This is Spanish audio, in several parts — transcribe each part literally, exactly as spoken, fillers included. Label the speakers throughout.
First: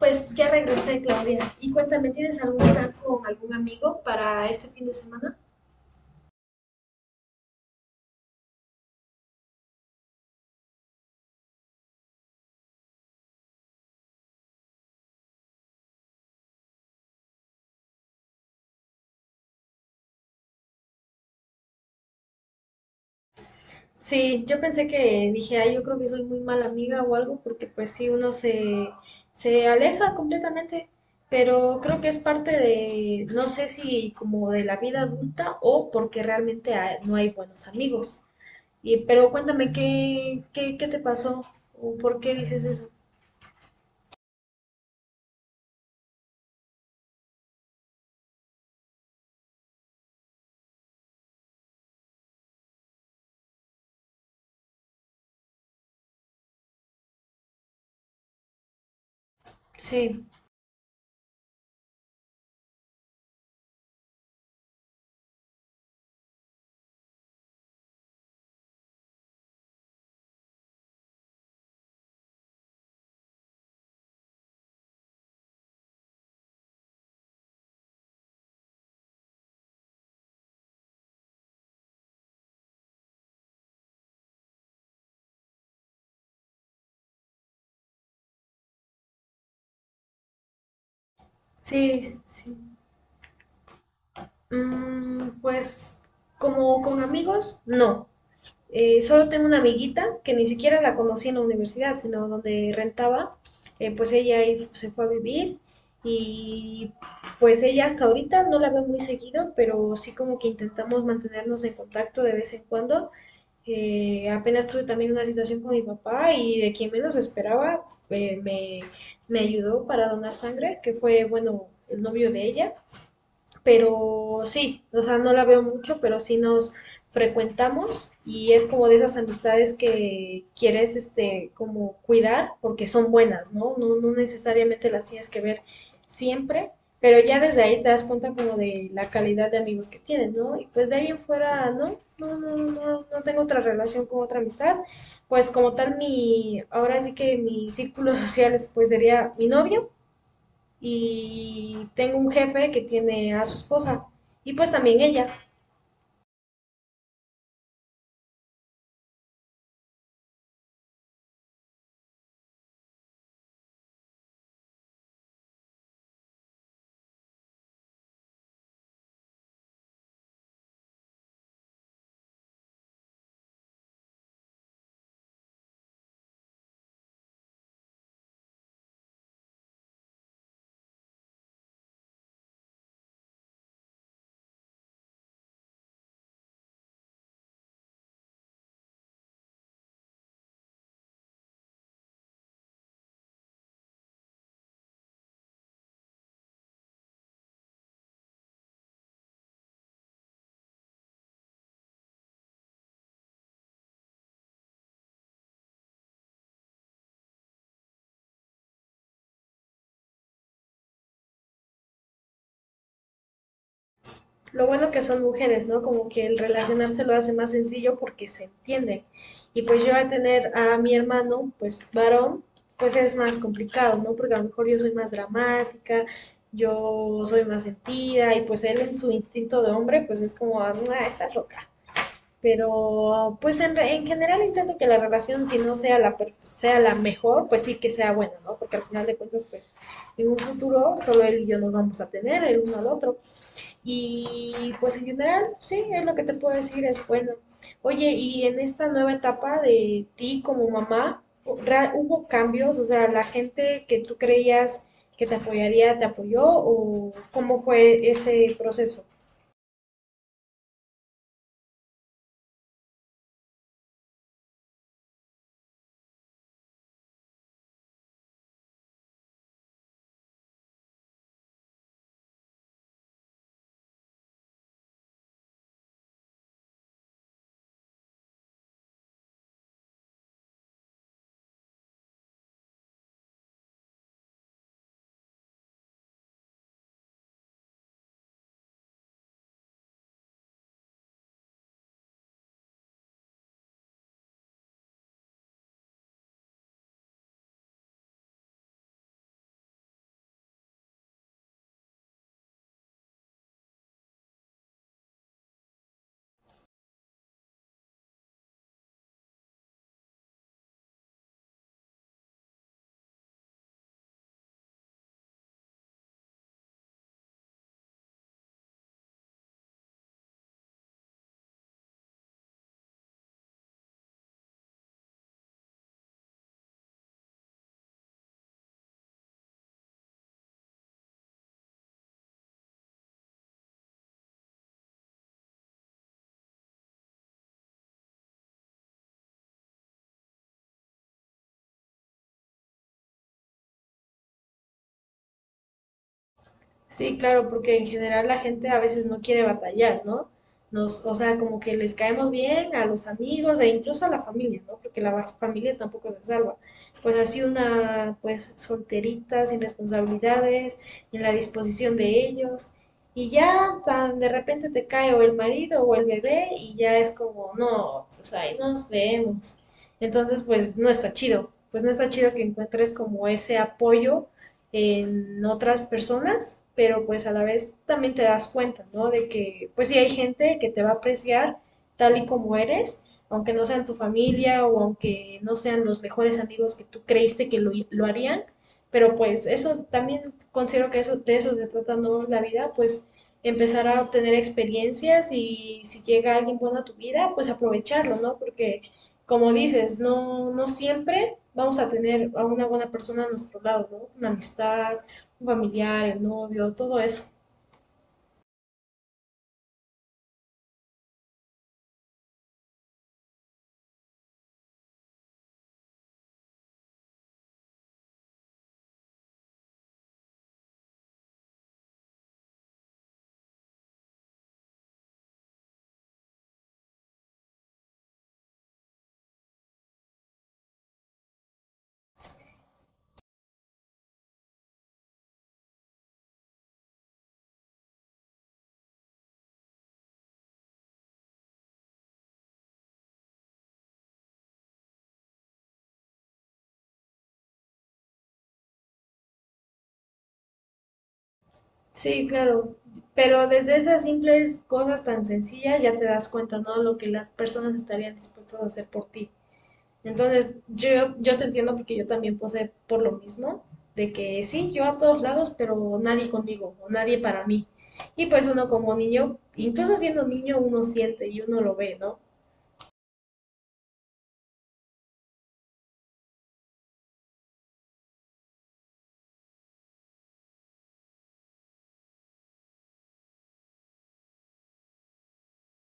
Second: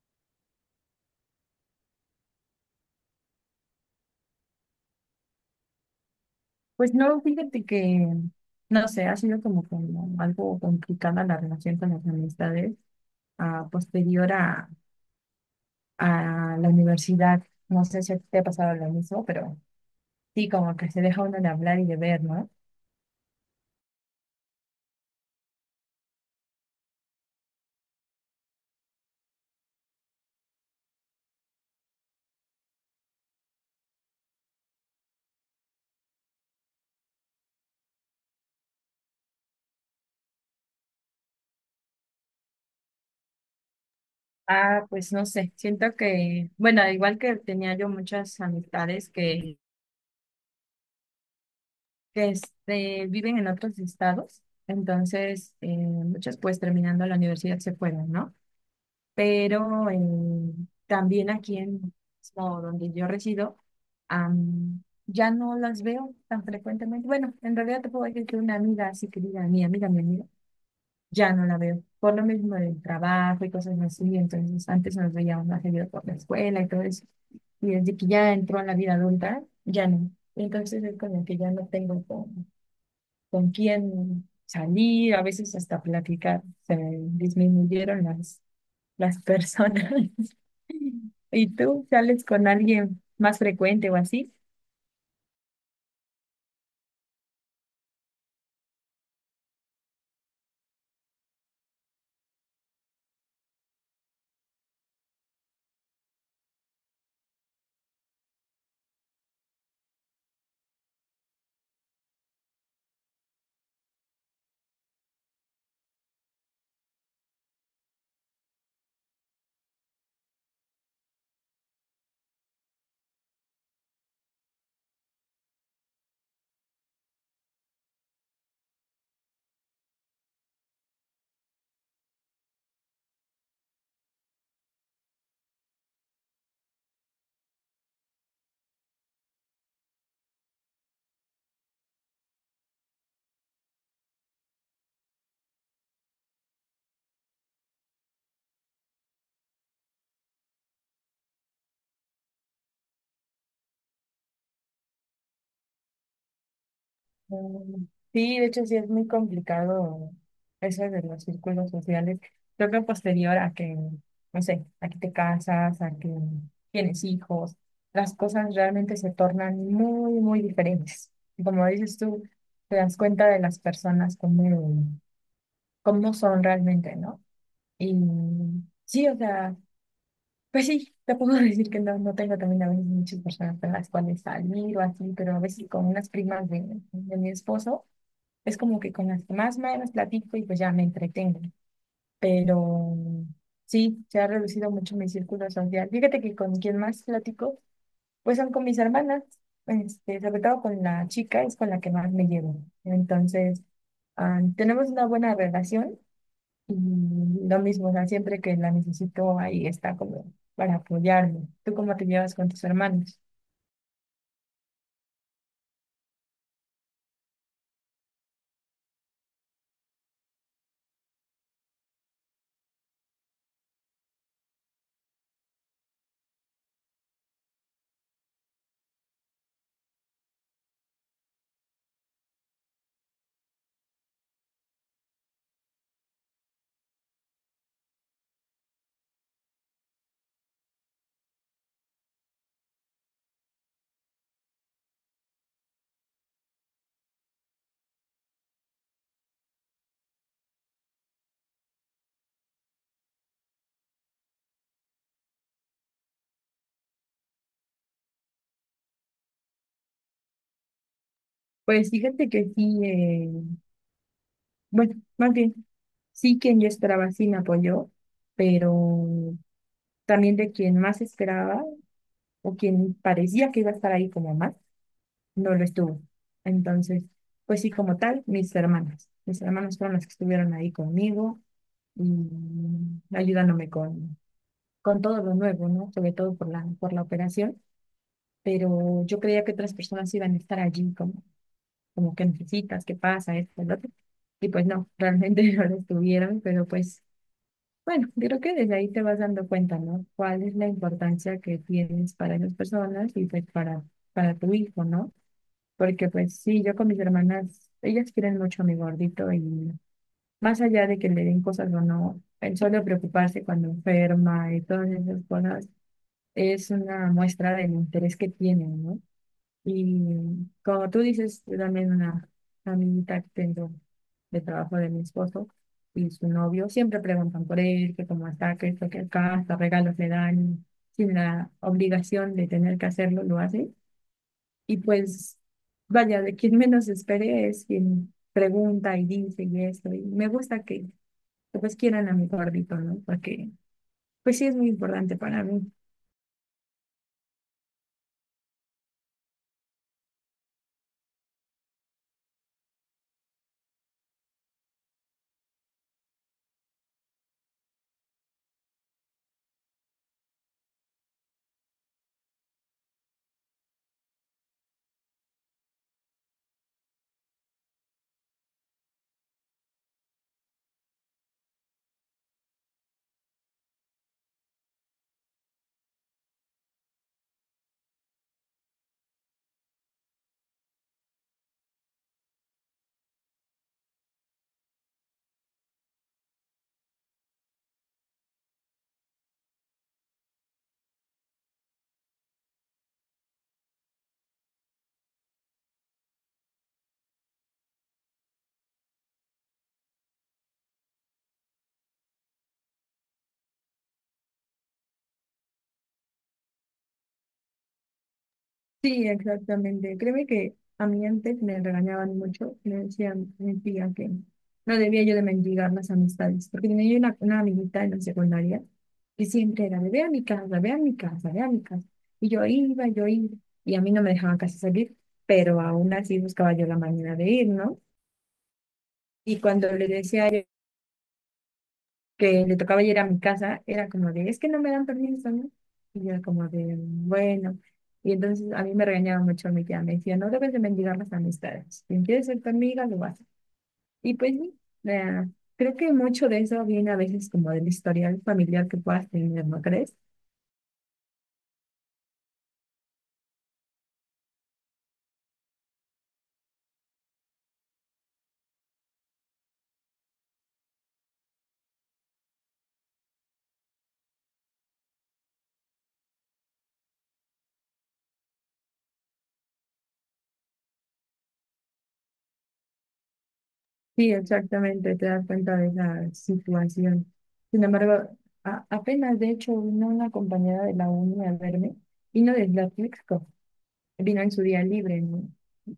Speaker 1: Pues ya regresé, Claudia. Y cuéntame, ¿tienes algún plan con algún amigo para este fin de semana?
Speaker 2: Pues no, fíjate que, no sé, ha sido como, como algo complicada la relación con las amistades ah, posterior a, a la universidad. No sé si a ti te ha pasado lo mismo, pero sí, como que se deja uno de hablar y de ver, ¿no?
Speaker 1: Sí, yo pensé que dije, ay, yo creo que soy muy mala amiga o algo, porque pues sí, uno se, se aleja completamente, pero creo que es parte de, no sé si como de la vida adulta o porque realmente ha- no hay buenos amigos. Y, pero cuéntame, ¿qué, qué, qué te pasó? ¿O por qué dices eso?
Speaker 2: Ah, pues no sé, siento que, bueno, igual que tenía yo muchas amistades que, que este, viven en otros estados, entonces eh, muchas pues terminando la universidad se fueron, ¿no? Pero
Speaker 1: Sí,
Speaker 2: en- también aquí en como donde yo resido, am, ya no las veo tan frecuentemente. Bueno, en realidad te puedo decir que una amiga así querida, mi amiga, mi amiga, ya no la veo, por lo mismo del trabajo y cosas así. Entonces antes nos veíamos más seguido por la escuela y todo eso, y desde que ya entró a la vida adulta, ya no. Entonces es como que ya no tengo con, con quién salir, a veces hasta platicar, se disminuyeron las las personas. ¿Y tú
Speaker 1: sí,
Speaker 2: sales con
Speaker 1: sí.
Speaker 2: alguien más frecuente o así?
Speaker 1: Mm, pues como con amigos, no. Eh, solo tengo una amiguita que ni siquiera la conocí en la universidad, sino donde rentaba. Eh, pues ella ahí se fue a vivir y pues ella hasta ahorita no la veo muy seguido, pero sí como que intentamos mantenernos en contacto de vez en cuando. Eh, apenas tuve también una situación con mi papá y de quien menos esperaba eh, me, me ayudó para donar sangre, que fue, bueno, el novio de ella, pero sí, o sea, no la veo mucho, pero sí nos frecuentamos y es como de esas amistades que quieres este como cuidar porque son buenas, ¿no? No, no necesariamente las tienes que ver siempre, pero ya desde ahí te das cuenta como de la calidad de amigos que tienes, ¿no? Y pues de ahí en fuera, no, no, no, no, no no tengo otra relación con otra amistad, pues como tal mi, ahora sí que mi círculo social es, pues sería mi novio, y tengo un jefe que tiene a su esposa y pues también ella.
Speaker 2: Mm. Sí, de hecho sí es muy complicado eso de los círculos sociales. Creo que posterior a que, no sé, a que te casas, a que tienes hijos, las cosas realmente se tornan muy, muy diferentes. Y como dices tú, te das cuenta de las personas cómo cómo son realmente, ¿no? Y sí, o sea, pues sí, te puedo decir que no, no tengo también a veces muchas personas con las cuales salir o así, pero a veces con unas primas de, de mi esposo es como que con las que más o menos platico y pues ya me entretengo. Pero sí, se ha reducido mucho mi círculo social. Fíjate que con quien más platico, pues son con mis hermanas, este, sobre todo con la chica, es con la que más me llevo. Entonces, ah, tenemos una buena relación y lo mismo, o sea, siempre que la necesito, ahí está como para apoyarme. ¿Tú cómo te llevas con tus hermanos?
Speaker 1: Lo bueno que son mujeres, ¿no? Como que el relacionarse lo hace más sencillo porque se entienden. Y pues yo a tener a mi hermano, pues varón, pues es más complicado, ¿no? Porque a lo mejor yo soy más dramática, yo soy más sentida y pues él en su instinto de hombre, pues es como, ah, está loca. Pero pues en, re- en general intento que la relación, si no sea la, per- sea la mejor, pues sí que sea buena, ¿no? Porque al final de cuentas, pues en un futuro solo él y yo nos vamos a tener, el uno al otro. Y pues en general, sí, es lo que te puedo decir, es bueno. Oye, y en esta nueva etapa de ti como mamá, ¿ra- ¿hubo cambios? O sea, la gente que tú creías que te apoyaría, ¿te apoyó? ¿O cómo fue ese proceso?
Speaker 2: Pues fíjate que sí, eh, bueno, más bien, sí quien yo esperaba sí me apoyó, pero también de quien más esperaba o quien parecía que iba a estar ahí como más, no lo estuvo. Entonces, pues sí, como tal, mis hermanas. Mis hermanas fueron las que estuvieron ahí conmigo y ayudándome con, con todo lo nuevo, ¿no? Sobre todo por la, por la operación. Pero yo creía que otras personas iban a estar allí como, como que necesitas, qué pasa, esto, el otro. Y pues no, realmente no lo estuvieron, pero pues bueno, yo creo que desde ahí te vas dando cuenta, ¿no? ¿Cuál es la importancia que tienes para esas personas y pues para, para tu hijo, ¿no? Porque pues sí, yo con mis hermanas, ellas quieren mucho a mi gordito, y más allá de que le den cosas o no, el solo preocuparse cuando enferma y todas esas cosas es una muestra del interés que tienen, ¿no? Y como tú dices, yo también una amiguita que tengo de trabajo de mi esposo y su novio siempre preguntan por él, que cómo está, que esto, que acá, hasta regalos le dan, sin la obligación de tener que hacerlo, lo hace. Y pues, vaya, de quien menos espere es quien pregunta y dice y esto. Y me gusta que, que, pues quieran a mi gordito, ¿no? Porque pues sí es muy importante para mí.
Speaker 1: Sí, claro, porque en general la gente a veces no quiere batallar, ¿no? Nos, o sea, como que les caemos bien a los amigos e incluso a la familia, ¿no? Porque la va- familia tampoco se salva. Pues así una, pues solterita, sin responsabilidades, en la disposición de ellos. Y ya tan de repente te cae o el marido o el bebé y ya es como, no, pues ahí nos vemos. Entonces, pues no está chido. Pues no está chido que encuentres como ese apoyo en otras personas, pero pues a la vez también te das cuenta, ¿no? De que pues sí hay gente que te va a apreciar tal y como eres, aunque no sean tu familia o aunque no sean los mejores amigos que tú creíste que lo, lo harían, pero pues eso también considero que eso, de eso se trata, ¿no? La vida, pues empezar a obtener experiencias y si llega alguien bueno a tu vida, pues aprovecharlo, ¿no? Porque como dices, no, no siempre vamos a tener a una buena persona a nuestro lado, ¿no? Una amistad, un familiar, el novio, todo eso.
Speaker 2: Sí, exactamente. Créeme que a mí antes me regañaban mucho, me decían, me decían que no debía yo de mendigar las amistades, porque tenía yo una, una amiguita en la secundaria que siempre era de ve a mi casa, ve a mi casa, ve a mi casa. Y yo iba, yo iba, y a mí no me dejaban casi salir, pero aún así buscaba yo la manera de ir, ¿no? Y cuando le decía que le tocaba ir a mi casa, era como de, es que no me dan permiso, ¿no? Y yo era como de, bueno. Y entonces a mí me regañaba mucho mi tía, me decía, no debes de mendigar las amistades. Si quieres ser tu amiga, lo vas. Y pues sí, eh, creo que mucho de eso viene a veces como del historial familiar que puedas tener, ¿no crees?
Speaker 1: Sí, claro. Pero desde esas simples cosas tan sencillas ya te das cuenta, ¿no? Lo que las personas estarían dispuestas a hacer por ti. Entonces, yo, yo te entiendo porque yo también posé por lo mismo, de que sí, yo a todos lados, pero nadie conmigo, o nadie para mí. Y pues uno como niño, incluso siendo niño, uno siente y uno lo ve, ¿no?
Speaker 2: Sí, exactamente, te das cuenta de esa situación. Sin embargo, a- apenas de hecho vino una compañera de la uni a verme, vino de Tlaxcala, vino en su día libre, ¿no?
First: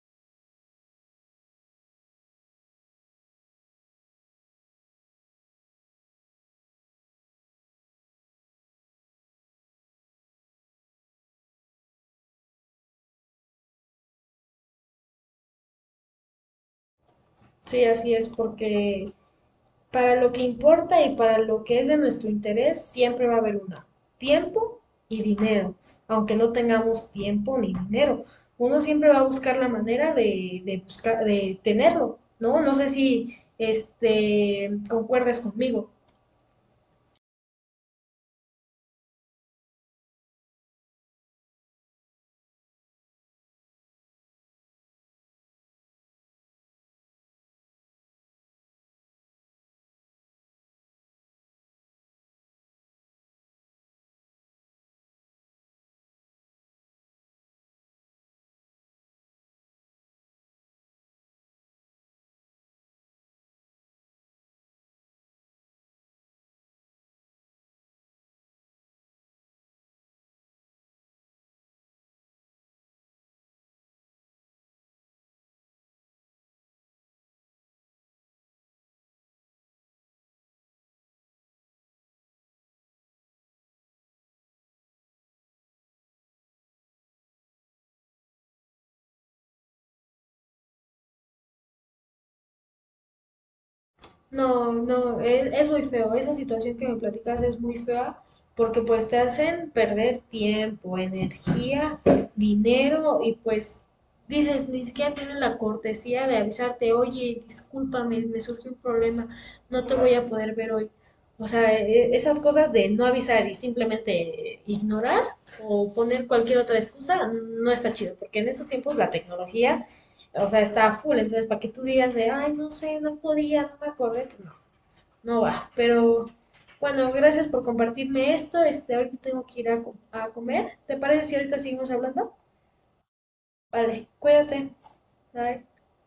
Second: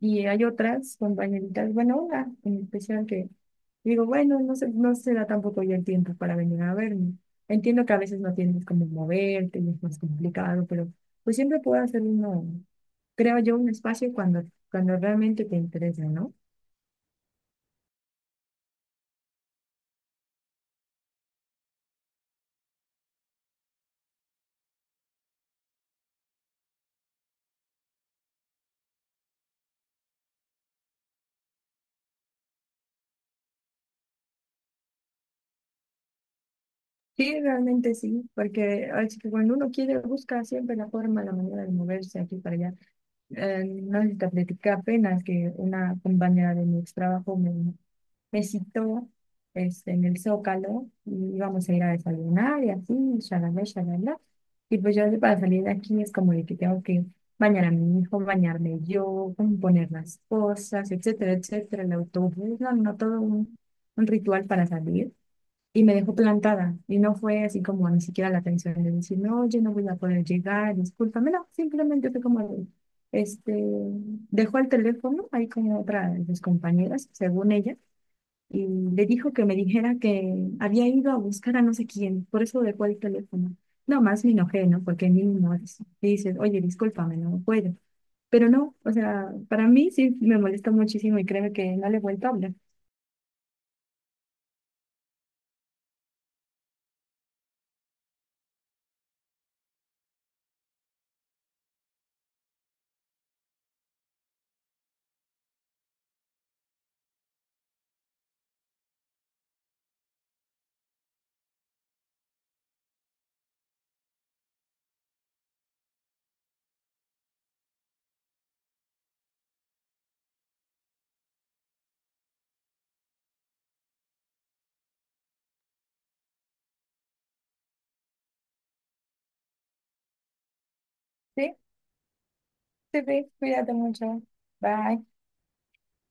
Speaker 2: Y hay otras compañeritas, bueno, una en especial que digo, bueno, no se, no se da tampoco ya el tiempo para venir a verme. Entiendo que a veces no tienes como moverte y es más complicado, pero pues siempre puedo hacer uno, creo yo, un espacio cuando, cuando realmente te interesa, ¿no?
Speaker 1: Sí, así es, porque para lo que importa y para lo que es de nuestro interés, siempre va a haber una. Tiempo y dinero. Aunque no tengamos tiempo ni dinero, uno siempre va a buscar la manera de, de buscar, de tenerlo, ¿no? No sé si este, concuerdas conmigo.
Speaker 2: Sí, realmente sí, porque así que cuando uno quiere, busca siempre la forma, la manera de moverse aquí para allá. Eh, no sé si apenas que una compañera de mi ex trabajo me, me citó este, en el Zócalo y íbamos a ir a desayunar y así, shalala, shalala. Y pues yo para salir de aquí es como de que tengo que bañar a mi hijo, bañarme yo, poner las cosas, etcétera, etcétera, el autobús, no, no, todo un, un ritual para salir. Y me dejó plantada y no fue así como ni siquiera la atención de decir, no, oye, no voy a poder llegar, discúlpame, no, simplemente fue como de, este, dejó el teléfono ahí con otra de sus compañeras, según ella, y le dijo que me dijera que había ido a buscar a no sé quién, por eso dejó el teléfono. No más me enojé, ¿no? Porque ni no es- y dices, oye, discúlpame, no puedo. Pero no, o sea, para mí sí me molesta muchísimo y créeme que no le he vuelto a hablar.
Speaker 1: No, no, es, es muy feo. Esa situación que me platicas es muy fea porque pues te hacen perder tiempo, energía, dinero y pues dices, ni siquiera tienen la cortesía de avisarte, oye, discúlpame, me surgió un problema, no te voy a poder ver hoy. O sea, e- esas cosas de no avisar y simplemente ignorar o poner cualquier otra excusa no está chido porque en estos tiempos la tecnología o sea, está full. Entonces, para que tú digas de, ay, no sé, no podía, no me acordé, no, no va. Pero bueno, gracias por compartirme esto. Este, ahorita tengo que ir a, co- a comer. ¿Te parece si
Speaker 2: Sí,
Speaker 1: ahorita seguimos hablando?
Speaker 2: sí, sí, cuídate
Speaker 1: Vale,
Speaker 2: mucho.
Speaker 1: cuídate.
Speaker 2: Bye.
Speaker 1: Bye.